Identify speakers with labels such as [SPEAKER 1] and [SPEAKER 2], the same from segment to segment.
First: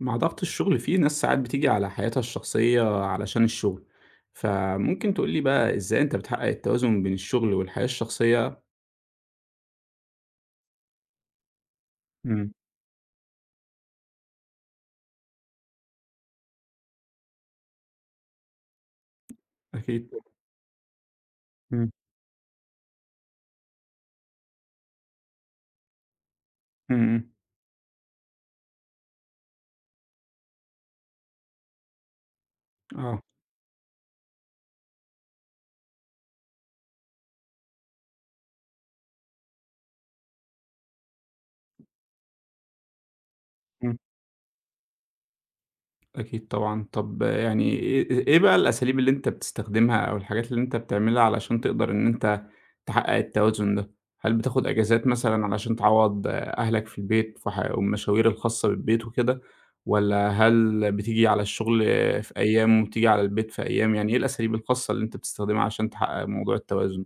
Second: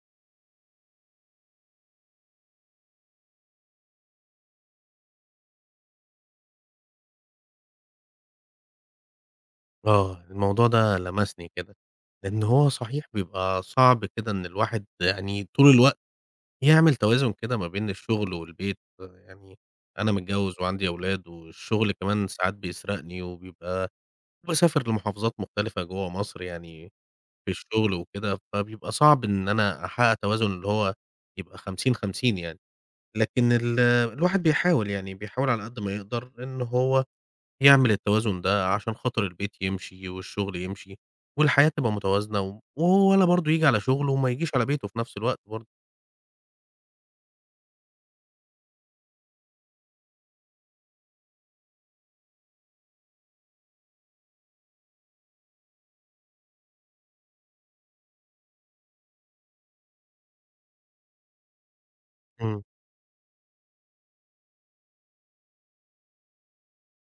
[SPEAKER 1] مع ضغط الشغل في ناس ساعات بتيجي على حياتها الشخصية علشان الشغل، فممكن تقولي بقى ازاي انت بتحقق التوازن بين الشغل والحياة الشخصية؟
[SPEAKER 2] آه، الموضوع ده لمسني كده، لإن
[SPEAKER 1] امم.
[SPEAKER 2] هو صحيح بيبقى صعب كده إن الواحد يعني طول الوقت يعمل توازن كده ما بين الشغل والبيت، يعني
[SPEAKER 1] اكيد.
[SPEAKER 2] أنا متجوّز وعندي أولاد
[SPEAKER 1] امم.
[SPEAKER 2] والشغل كمان ساعات بيسرقني وبيبقى باسافر لمحافظات مختلفة جوّه مصر يعني
[SPEAKER 1] امم.
[SPEAKER 2] في الشغل وكده، فبيبقى صعب إن أنا أحقق توازن اللي هو يبقى 50، 50 يعني،
[SPEAKER 1] اه.
[SPEAKER 2] لكن الواحد بيحاول بيحاول على قد ما يقدر إن هو يعمل التوازن ده عشان خاطر البيت يمشي والشغل يمشي، والحياة تبقى متوازنة وهو ولا برضه ييجي على شغله وما يجيش على بيته في نفس الوقت برضه.
[SPEAKER 1] أكيد طبعًا. طب يعني إيه بقى الأساليب اللي أنت بتستخدمها أو الحاجات اللي أنت بتعملها علشان تقدر إن أنت تحقق التوازن ده؟ هل بتاخد أجازات مثلًا علشان تعوّض أهلك في البيت في ح والمشاوير الخاصة بالبيت وكده، والّا هل بتيجي على الشغل في
[SPEAKER 2] إمم.
[SPEAKER 1] أيام وبتيجي على البيت في أيام، يعني إيه الأساليب الخاصة اللي أنت بتستخدمها عشان تحقق موضوع التوازن؟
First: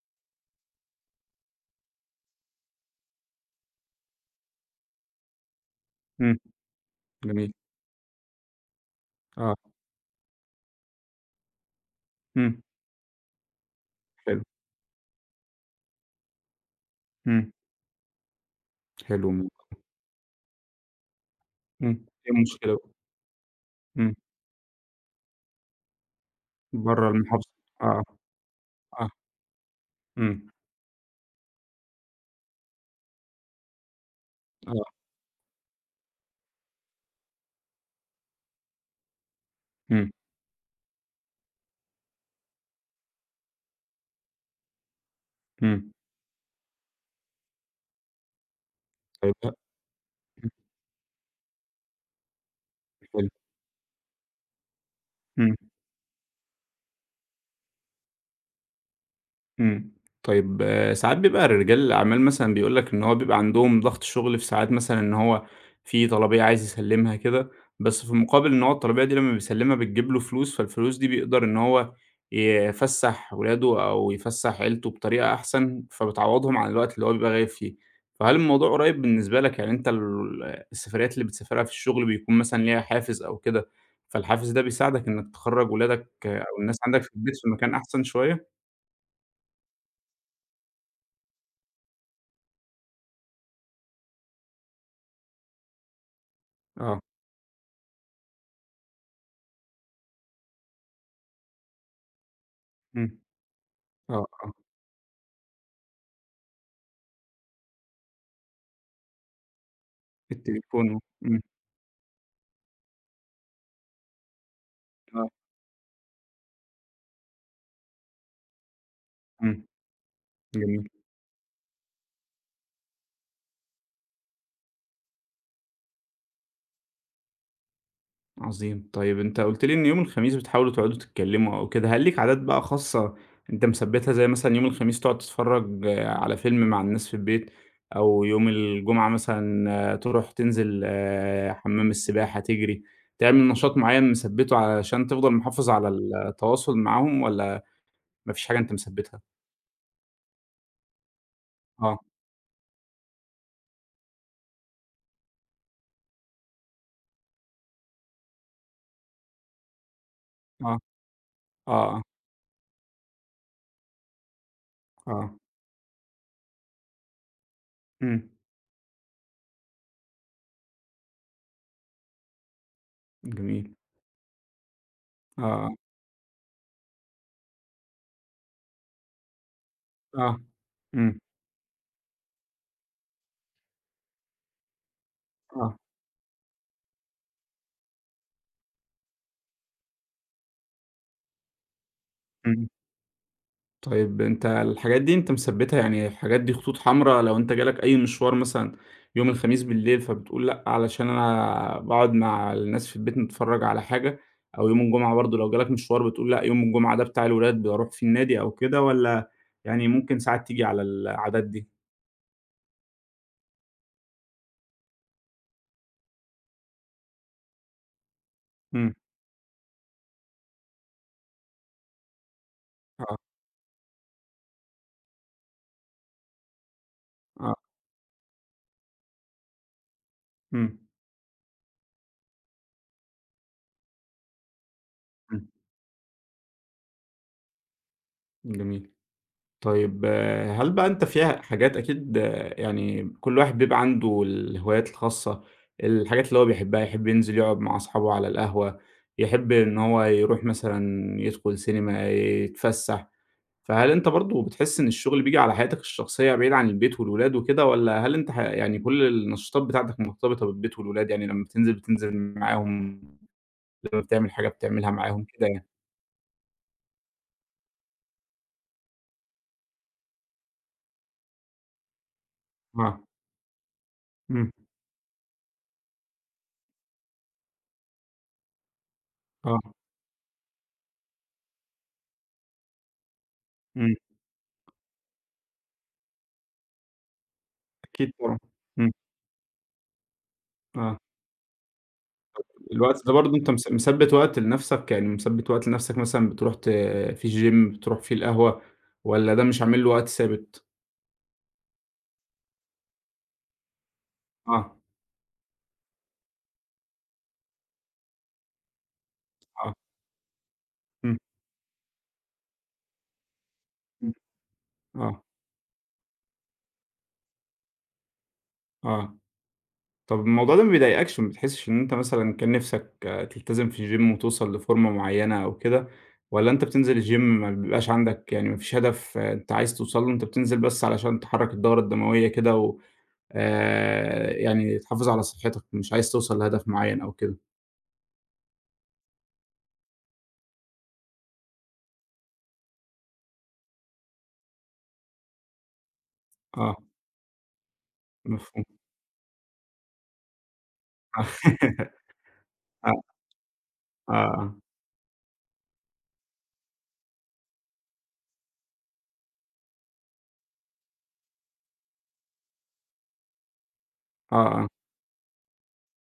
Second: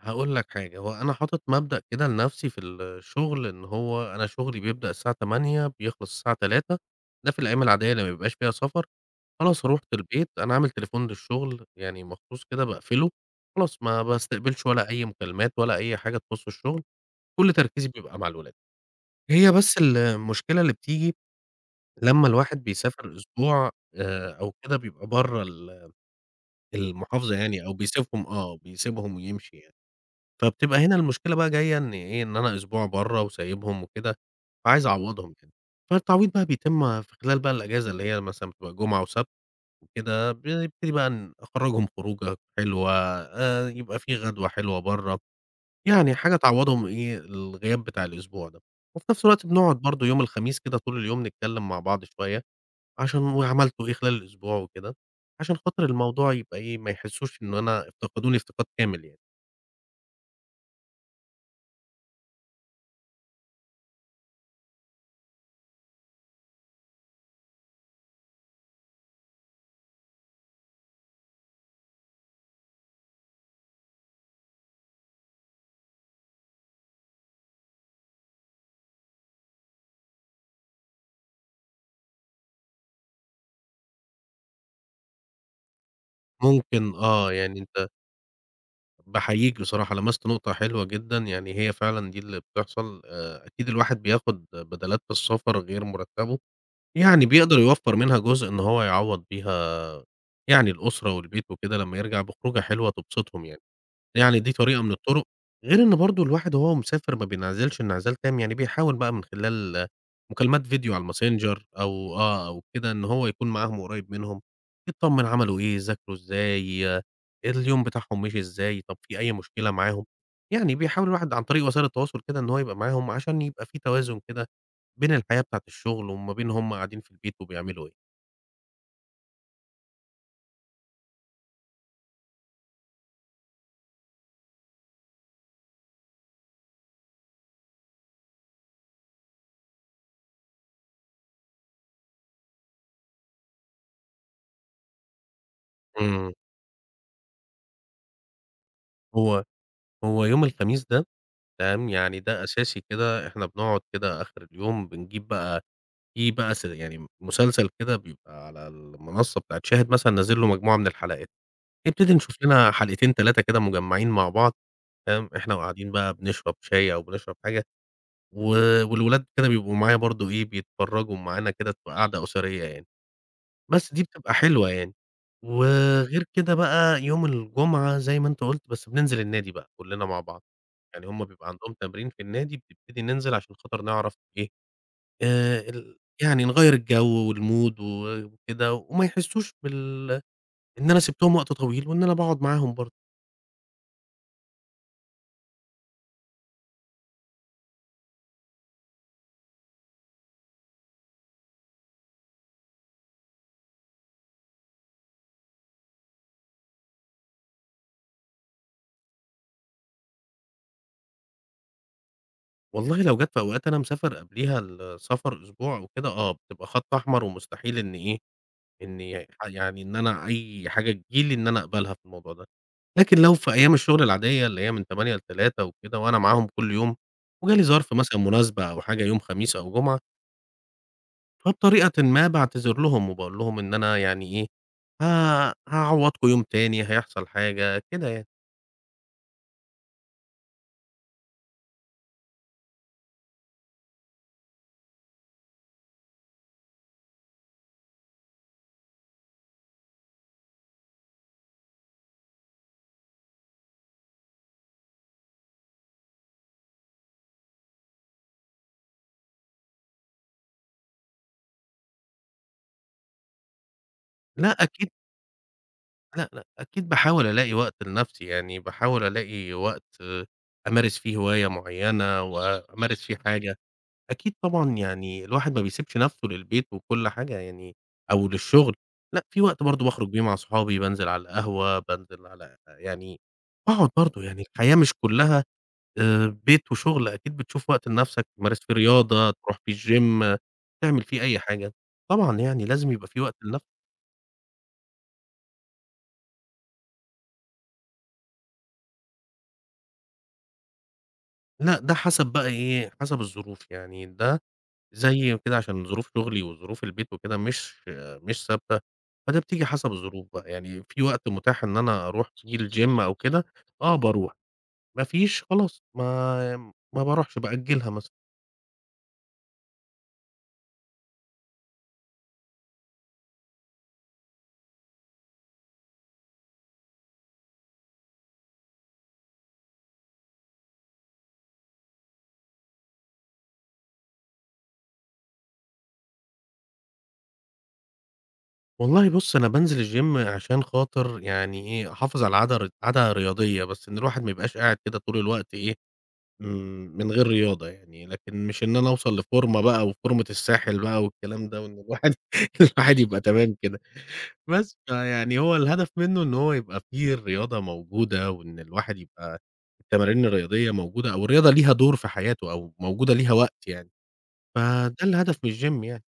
[SPEAKER 2] هاقول لك حاجة، هو أنا حاطط مبدأ كده لنفسي في الشغل إن هو أنا شغلي بيبدأ الساعة 08:00 بيخلص الساعة
[SPEAKER 1] إمم.
[SPEAKER 2] 15:00 ده في
[SPEAKER 1] جميل.
[SPEAKER 2] الأيام العادية اللي ما بيبقاش فيها سفر،
[SPEAKER 1] آه.
[SPEAKER 2] خلاص روحت البيت أنا عامل تليفون للشغل يعني مخصوص
[SPEAKER 1] إمم.
[SPEAKER 2] كده باقفله، خلاص ما
[SPEAKER 1] حلو.
[SPEAKER 2] باستقبلش ولا أي مكالمات ولا أي حاجة تخص الشغل،
[SPEAKER 1] إمم.
[SPEAKER 2] كل تركيزي بيبقى مع الولاد.
[SPEAKER 1] حلو
[SPEAKER 2] هي
[SPEAKER 1] الموضوع.
[SPEAKER 2] بس المشكلة اللي بتيجي
[SPEAKER 1] إمم،
[SPEAKER 2] لمّا
[SPEAKER 1] إيه
[SPEAKER 2] الواحد
[SPEAKER 1] المشكلة بقى؟
[SPEAKER 2] بيسافر أسبوع
[SPEAKER 1] إمم،
[SPEAKER 2] أو كده بيبقى برّه
[SPEAKER 1] برّه
[SPEAKER 2] المحافظة
[SPEAKER 1] المحافظة.
[SPEAKER 2] يعني أو
[SPEAKER 1] آه.
[SPEAKER 2] بيسيبهم آه،
[SPEAKER 1] آه.
[SPEAKER 2] بيسيبهم ويمشي يعني،
[SPEAKER 1] إمم.
[SPEAKER 2] فبتبقى هنا المشكلة بقى جاية إن إيه، إن أنا أسبوع برّه وسايبهم وكده،
[SPEAKER 1] آه.
[SPEAKER 2] فعايز أعوّضهم يعني، فالتعويض بقى بيتم في خلال بقى الأجازة اللي هي مثلًا بتبقى جمعة وسبت
[SPEAKER 1] إمم.
[SPEAKER 2] وكده، بنبتدي بقى أخرّجهم خروجة حلوة يبقى في غدوة حلوة برّه،
[SPEAKER 1] إمم.
[SPEAKER 2] يعني حاجة تعوّضهم إيه، الغياب بتاع الأسبوع ده، وفي نفس الوقت
[SPEAKER 1] فاهمها؟
[SPEAKER 2] بنقعد برضه يوم
[SPEAKER 1] إمم.
[SPEAKER 2] الخميس كده طول اليوم نتكلم مع بعض شوية. عشان
[SPEAKER 1] حلو.
[SPEAKER 2] وعملته إيه خلال الأسبوع وكده، عشان
[SPEAKER 1] مم.
[SPEAKER 2] خاطر الموضوع يبقى إيه، ما يحسّوش إن أنا افتقدوني افتقاد كامل يعني.
[SPEAKER 1] إمم. طيب آه، ساعات بيبقى رجال الأعمال مثلًا بيقول لك إن هو بيبقى عندهم ضغط شغل في ساعات، مثلًا إن هو في طلبية عايز يسلِّمها كده، بس في المقابل إن هو الطلبية دي لمّا بيسلِّمها بتجيب له فلوس، فالفلوس دي بيقدر إن هو يفسّح ولاده أو يفسّح عيلته بطريقة أحسن، فبتعوّضهم عن الوقت اللي هو بيبقى غايب فيه. فهل الموضوع قريب بالنسبة لك؟ يعني أنت السفريات اللي بتسافرها في الشغل بيكون مثلًا ليها حافز أو كده، فالحافز ده بيساعدك إنك تخرّج ولادك، آه، أو الناس
[SPEAKER 2] ممكن
[SPEAKER 1] عندك في
[SPEAKER 2] آه،
[SPEAKER 1] البيت في
[SPEAKER 2] يعني
[SPEAKER 1] مكان
[SPEAKER 2] أنت
[SPEAKER 1] أحسن شوية؟
[SPEAKER 2] باحييك بصراحة لمست نقطة حلوة جدًا، يعني هي فعلًا دي اللي بتحصل أكيد الواحد بياخد بدَلات في السفر غير مرتّبه،
[SPEAKER 1] آه.
[SPEAKER 2] يعني بيقدر يوفّر منها جزء إن هو يعوّض بيها يعني الأسرة والبيت وكده لمّا يرجع بخروجة حلوة
[SPEAKER 1] إمم.
[SPEAKER 2] تبسطهم يعني.
[SPEAKER 1] آه.
[SPEAKER 2] يعني
[SPEAKER 1] آه.
[SPEAKER 2] دي طريقة من الطرق، غير إن برضه الواحد وهو مسافر ما بينعزلش انعزال تام، يعني بيحاول بقى من خلال مكالمات
[SPEAKER 1] التليفون
[SPEAKER 2] فيديو
[SPEAKER 1] و
[SPEAKER 2] على الMessenger أو أو كده إن هو يكون معاهم وقريب منهم، يتطمن
[SPEAKER 1] آه.
[SPEAKER 2] عملوا إيه، ذاكروا إزاي، آه، اليوم بتاعهم مشي إزاي، طب في أي
[SPEAKER 1] إمم.
[SPEAKER 2] مشكلة معاهم، يعني
[SPEAKER 1] جميل.
[SPEAKER 2] بيحاول الواحد عن طريق وسائل التواصل كده إن هو يبقى معاهم عشان يبقى في توازن كده بين الحياة بتاعة الشغل وما بين هم قاعدين في البيت وبيعملوا إيه.
[SPEAKER 1] عظيم. طيب أنت قُلت لي إن يوم الخميس بتحاولوا تقعدوا تتكلموا أو كده، هل ليك عادات بقى خاصة أنت مثبّتها، زي مثلًا يوم الخميس تقعد تتفرّج على فيلم مع الناس في البيت، أو يوم الجمعة مثلًا تروح تنزل حمام السباحة، تجري، تعمل نشاط معيّن مثبّته علشان تفضل محافظ على
[SPEAKER 2] إمم.
[SPEAKER 1] التواصل معاهم، والّا ما فيش حاجة أنت مثبّتها؟
[SPEAKER 2] هو هو يوم الخميس ده تمام،
[SPEAKER 1] آه.
[SPEAKER 2] يعني ده أساسي كده، إحنا بنقعد كده آخر اليوم بنجيب بقى في بقى يعني مسلسل كده بيبقى على المنصة بتاعة شاهد مثلًا نازل له
[SPEAKER 1] آه.
[SPEAKER 2] مجموعة من
[SPEAKER 1] آه.
[SPEAKER 2] الحلقات،
[SPEAKER 1] آه.
[SPEAKER 2] نبتدي نشوف لنا حلقتين 3 كده مجمّعين مع بعض، فاهم،
[SPEAKER 1] آه.
[SPEAKER 2] إحنا وقاعدين بقى بنشرب شاي أو بنشرب حاجة،
[SPEAKER 1] إمم.
[SPEAKER 2] و والولاد كده بيبقوا معايا برضه إيه، بيتفرّجوا معانا كده، تبقى قعدة أسرية يعني.
[SPEAKER 1] جميل.
[SPEAKER 2] بس دي بتبقى حلوة يعني.
[SPEAKER 1] آه. آه.
[SPEAKER 2] وغير كده بقى يوم الجمعة زي ما أنت قُلت، بس بننزل النادي بقى كلّنا مع
[SPEAKER 1] آه.
[SPEAKER 2] بعض، يعني
[SPEAKER 1] إمم.
[SPEAKER 2] هُم بيبقى عندهم تمرين في النادي بنبتدي ننزل عشان خاطر نعرف إيه،
[SPEAKER 1] آه.
[SPEAKER 2] يعني نغيّر الجو والمود وكده وما يحسّوش إن أنا سِبتهم وقت طويل وإن أنا باقعد
[SPEAKER 1] إمم.
[SPEAKER 2] معاهم برضه.
[SPEAKER 1] طيب أنت الحاجات دي أنت مثبّتها، يعني الحاجات دي خطوط حمرا، لو أنت جالك أي مشوار مثلًا يوم الخميس بالليل فبتقول لأ علشان أنا باقعد مع الناس في البيت نتفرّج على حاجة، أو يوم الجمعة برضه لو جالك مشوار بتقول لأ يوم الجمعة ده بتاع الولاد باروح فيه النادي أو كده، والّا يعني ممكن ساعات تيجي على العادات دي؟
[SPEAKER 2] والله لو جات في أوقات أنا مسافر قبليها السفر أسبوع أو كده، آه، بتبقى خَط أحمر ومستحيل إن إيه
[SPEAKER 1] إمم.
[SPEAKER 2] إني يعني إن أنا أي حاجة تيجي لي إن أنا أقبلها في الموضوع ده.
[SPEAKER 1] آه.
[SPEAKER 2] لكن لو في أيام الشغل العادية اللي هي من 08:00 ل15:00 وكده وأنا معاهم كل يوم، وجه
[SPEAKER 1] آه.
[SPEAKER 2] لي ظرف مثلًا مناسبة أو حاجة يوم خميس أو جمعة،
[SPEAKER 1] إمم.
[SPEAKER 2] فبطريقةً ما باعتذر لهم وباقول لهم إن أنا يعني إيه، ه
[SPEAKER 1] إمم.
[SPEAKER 2] هاعوّضكم يوم تاني، هيحصل حاجة، كده يعني.
[SPEAKER 1] جميل. طيب آه، هل بقى أنت فيها حاجات؟ أكيد آه، يعني كل واحد بيبقى عنده الهوايات الخاصة، الحاجات اللي هو بيحبها، يحب ينزل يقعد مع أصحابه على القهوة، يحب إن هو يروح مثلا يدخل سينما يتفسح. فهل أنت برضو بتحس إن الشغل بيجي على حياتك الشخصية بعيد عن البيت والولاد وكده، ولا هل يعني كل النشاطات بتاعتك مرتبطة بالبيت والولاد، يعني لما بتنزل بتنزل معاهم، لما بتعمل حاجة
[SPEAKER 2] لأ أكيد
[SPEAKER 1] بتعملها معاهم كده يعني؟
[SPEAKER 2] لأ، لأ، أكيد باحاول ألاقي وقت لنفسي، يعني باحاول ألاقي وقت أمارس فيه هواية معيّنة
[SPEAKER 1] اه.
[SPEAKER 2] وأمارس فيه حاجة. أكيد
[SPEAKER 1] امم.
[SPEAKER 2] طبعًا، يعني الواحد ما بيسيبش نَفْسه للبيت وكل حاجة يعني أو للشغل، لأ في وقت
[SPEAKER 1] اه.
[SPEAKER 2] برضه باخرج بيه مع صحابي، بانزل على القهوة، بانزل على يعني باقعد
[SPEAKER 1] امم.
[SPEAKER 2] برضه، يعني الحياة مش كلّها بيت وشغل، أكيد بتشوف وقت
[SPEAKER 1] أكيد
[SPEAKER 2] لنَفْسك
[SPEAKER 1] طبعا.
[SPEAKER 2] تمارس فيه
[SPEAKER 1] امم.
[SPEAKER 2] رياضة، تروح فيه الgym
[SPEAKER 1] آه.
[SPEAKER 2] تعمل فيه أي حاجة، طبعًا يعني لازم
[SPEAKER 1] الوقت
[SPEAKER 2] يبقى
[SPEAKER 1] ده
[SPEAKER 2] في وقت
[SPEAKER 1] برضه أنت
[SPEAKER 2] لنَفْسك،
[SPEAKER 1] مثبّت وقت لنَفْسك؟ يعني مثبّت وقت لنَفْسك مثلًا بتروح فيه الgym، بتروح فيه القهوة، والّا ده مش عامل له وقت ثابت؟
[SPEAKER 2] لأ ده حسب بقى إيه، حسب الظروف يعني ده
[SPEAKER 1] آه.
[SPEAKER 2] زي كده عشان ظروف شغلي وظروف البيت وكده مش ثابتة، فده بتيجي
[SPEAKER 1] آه.
[SPEAKER 2] حسب الظروف بقى، يعني في
[SPEAKER 1] إمم.
[SPEAKER 2] وقت متاح إن أنا أروح فيه الgym أو كده، آه
[SPEAKER 1] إمم.
[SPEAKER 2] باروح، ما
[SPEAKER 1] آه.
[SPEAKER 2] فيش خلاص ما باروحش بأجلها مثلًا.
[SPEAKER 1] آه. طَب الموضوع ده ما بيضايقكش؟ ما بتحسّش إن أنت مثلًا كان نِفْسك آه، تلتزم في الgym وتوصل لفورمة معيّنة أو كده، والّا أنت بتنزل الgym ما بيبقاش عندك يعني ما فيش هدف آه، أنت عايز توصل له، أنت بتنزل بس علشان تحرّك الدورة الدموية كده و يعني تحافظ على صحّتك، مش عايز توصل لهدف معيّن أو كده؟
[SPEAKER 2] والله بُص أنا بانزل الgym عشان خاطر يعني إيه، أحافظ على عادة رياضية، بس إن الواحد ما يبقاش قاعد كده طول الوقت إيه،
[SPEAKER 1] آه.
[SPEAKER 2] من غير رياضة يعني، لكن مش
[SPEAKER 1] مفهوم.
[SPEAKER 2] إن أنا أوصل لفورمة بقى وفورمة الساحل بقى
[SPEAKER 1] آه.
[SPEAKER 2] والكلام ده، وإن الواحد الواحد
[SPEAKER 1] آه.
[SPEAKER 2] يبقى تمام كده.
[SPEAKER 1] آه. آه.
[SPEAKER 2] بس، فيعني هو الهدف منّه إن هو يبقى في الرياضة موجودة، وإن الواحد يبقى التمارين الرياضية موجودة، أو الرياضة ليها دور في حياته أو موجودة ليها وقت يعني،
[SPEAKER 1] آه.
[SPEAKER 2] فده الهدف من الGym يعني.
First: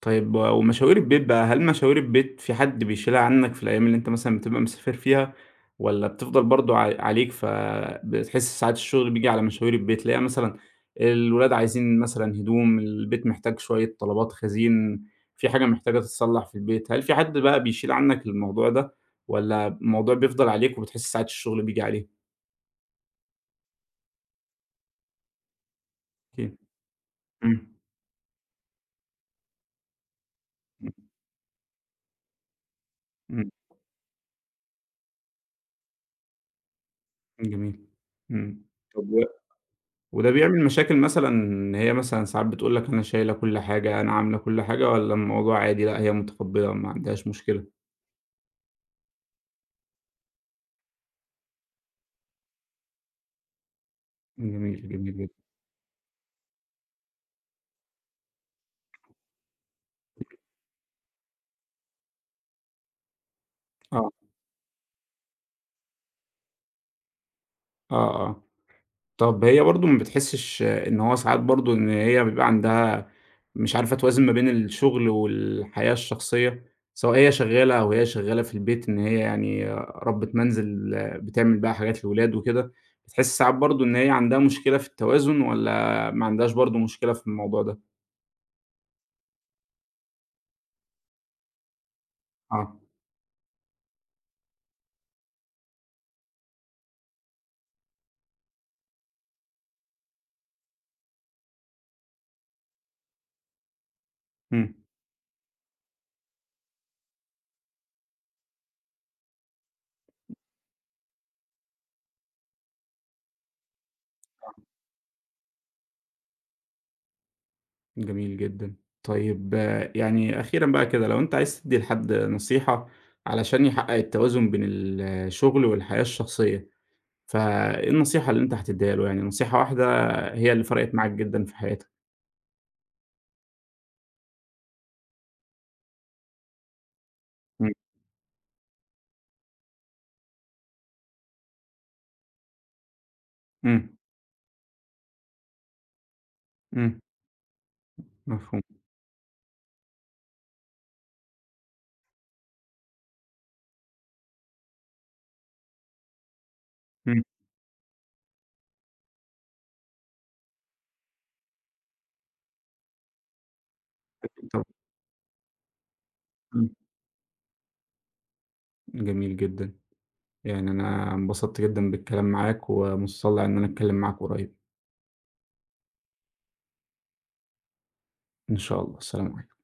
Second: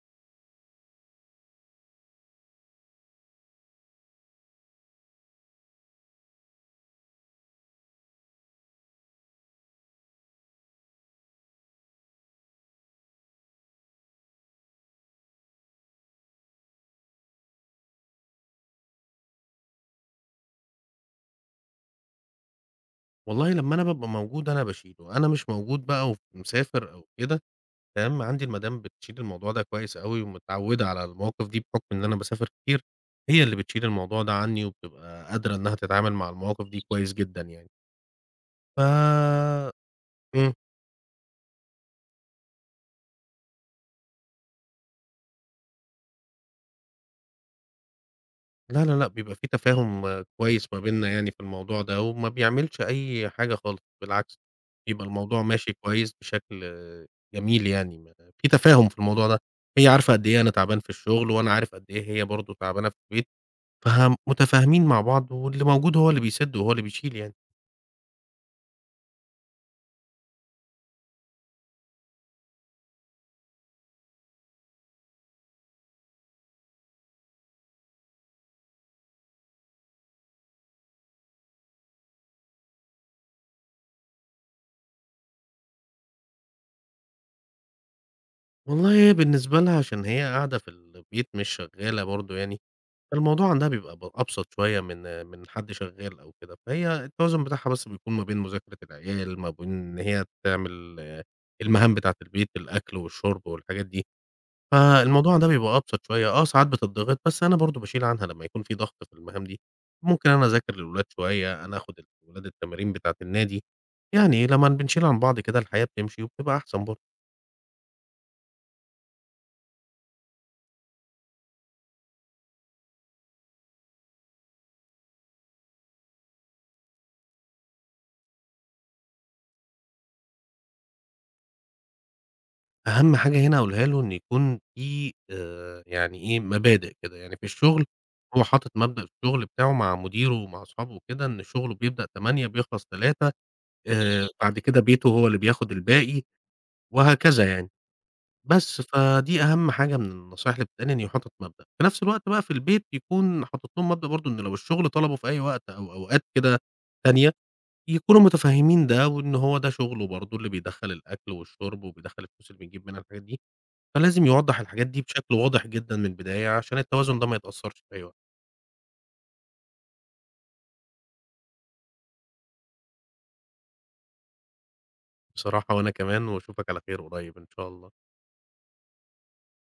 [SPEAKER 1] طيب ومشاوير البيت بقى، هل مشاوير البيت في حد بيشيلها عنك في الأيام اللي أنت مثلًا بتبقى مسافر فيها، والّا بتفضل برضه عليك فبتحس ساعات الشغل بييجي على مشاوير البيت، اللي هي مثلًا الولاد عايزين مثلًا هدوم، البيت محتاج شوية طلبات خزين، في حاجة محتاجة تتصلح في البيت، هل في حد بقى بيشيل عنك الموضوع ده، والّا الموضوع بيفضل عليك وبتحس ساعات الشغل بييجي عليه؟
[SPEAKER 2] والله لمّا أنا بابقى موجود أنا باشيله، أنا مش موجود بقى
[SPEAKER 1] أكيد.
[SPEAKER 2] ومسافر أو كده
[SPEAKER 1] إمم.
[SPEAKER 2] تمام، عندي المدام بتشيل الموضوع ده كويس أوي ومتعوّدة
[SPEAKER 1] إمم.
[SPEAKER 2] على المواقف دي بحُكم إن أنا باسافر كتير، هي
[SPEAKER 1] إمم.
[SPEAKER 2] اللي بتشيل الموضوع ده عنّي وبتبقى قادرة إنّها تتعامل مع المواقف دي كويس جدًا يعني.
[SPEAKER 1] جميل. إمم.
[SPEAKER 2] ف
[SPEAKER 1] طب و وده
[SPEAKER 2] إمم.
[SPEAKER 1] بيعمل مشاكل مثلا، إن هي مثلا ساعات بتقول لك أنا شايلة كل حاجة، أنا عاملة كل حاجة، والّا الموضوع عادي لأ هي متقبلة ما عندهاش مشكلة؟
[SPEAKER 2] لا، لا، لأ، بيبقى في تفاهم آه، كويس ما بيننا يعني في الموضوع ده، وما بيعملش أي حاجة خالص، بالعكس
[SPEAKER 1] جميل،
[SPEAKER 2] بيبقى
[SPEAKER 1] جميل جدًا.
[SPEAKER 2] الموضوع ماشي كويس بشكل آه، جميل يعني، ما في تفاهم في الموضوع ده، هي عارفة قد إيه أنا تعبان في الشغل، وأنا عارف قد إيه هي برضه تعبانة في البيت،
[SPEAKER 1] آه.
[SPEAKER 2] فه متفاهمين مع بعض، واللي موجود هو اللي بيسِد وهو اللي بيشيل يعني.
[SPEAKER 1] آه. آه. طب هي برضه ما بتحسش إن هو ساعات برضه إن هي بيبقى عندها مش عارفة توازن ما بين الشغل والحياة الشخصية، سواء هي شغالة أو هي شغالة في البيت، إن هي يعني ربة منزل بتعمل بقى حاجات للولاد وكده، بتحس ساعات برضه إن هي عندها مشكلة في التوازن، والّا ما عندهاش برضه مشكلة في الموضوع ده؟
[SPEAKER 2] والله هي بالنسبة لها عشان هي قاعدة في البيت مش شغالة برضه يعني،
[SPEAKER 1] آه.
[SPEAKER 2] فالموضوع عندها بيبقى أبسط شوية من حد شغال أو كده، فهي التوازن بتاعها بس بيكون ما بين مذاكرة العيال، ما بين إن هي تعمل آه، المهام بتاعة البيت، الأكل والشرب والحاجات دي،
[SPEAKER 1] إمم.
[SPEAKER 2] فالموضوع ده بيبقى أبسط شوية، آه ساعات بتضغط بس أنا برضه باشيل عنها لمّا يكون في ضغط في المهام دي، ممكن أنا أذاكر للولاد شوية، أنا آخد الولاد التمارين بتاعة النادي، يعني لمّا بنشيل عن بعض كده الحياة بتمشي وبتبقى أحسن برضه.
[SPEAKER 1] جميل جدًا. طيب آه، يعني أخيرًا بقى كده، لو أنت عايز تدّي لحد نصيحة علشان يحقق التوازن بين الشغل والحياة الشخصية، فإيه النصيحة اللي أنت هتدّيها له؟ يعني نصيحة واحدة هي اللي فرقت معاك جدًا في حياتك؟
[SPEAKER 2] أهم حاجة هنا هاقولها له إن يكون في يعني إيه، مبادئ كده، يعني في
[SPEAKER 1] إمم.
[SPEAKER 2] الشغل هو حاطط مبدأ في الشغل بتاعه مع مديره ومع أصحابه وكده، إن شغله بيبدأ 08:00 بيخلص 15:00
[SPEAKER 1] إمم.
[SPEAKER 2] بعد كده بيته هو اللي بياخد الباقي
[SPEAKER 1] إمم.
[SPEAKER 2] وهكذا يعني.
[SPEAKER 1] مفهوم.
[SPEAKER 2] بس، فدي أهم حاجة من النصايح اللي بتتقال إن يبقى حاطط مبدأ. في نفس الوقت بقى في البيت يكون حاطط لهم مبدأ برضه إن لو الشغل طلبه في أي وقت أو أوقات كده
[SPEAKER 1] إمم.
[SPEAKER 2] تانية، يكونوا متفهمين ده وإن هو ده شغله برضه اللي بيدخّل الأكل والشرب وبيدخّل الفلوس اللي بنجيب منها الحاجات دي. فلازم يوضّح
[SPEAKER 1] طب
[SPEAKER 2] الحاجات دي بشكل واضح جدًا من البداية،
[SPEAKER 1] إمم.
[SPEAKER 2] عشان التوازن ده ما يتأثّرش في أي وقت.
[SPEAKER 1] جميل جدًا. يعني أنا انبسطت جدًا بالكلام معاك ومُتطلّع إن أنا أتكلم معاك قريب.
[SPEAKER 2] بصراحة وأنا كمان وأشوفك على خير قريب إن شاء الله.
[SPEAKER 1] إن شاء الله، السلام عليكم.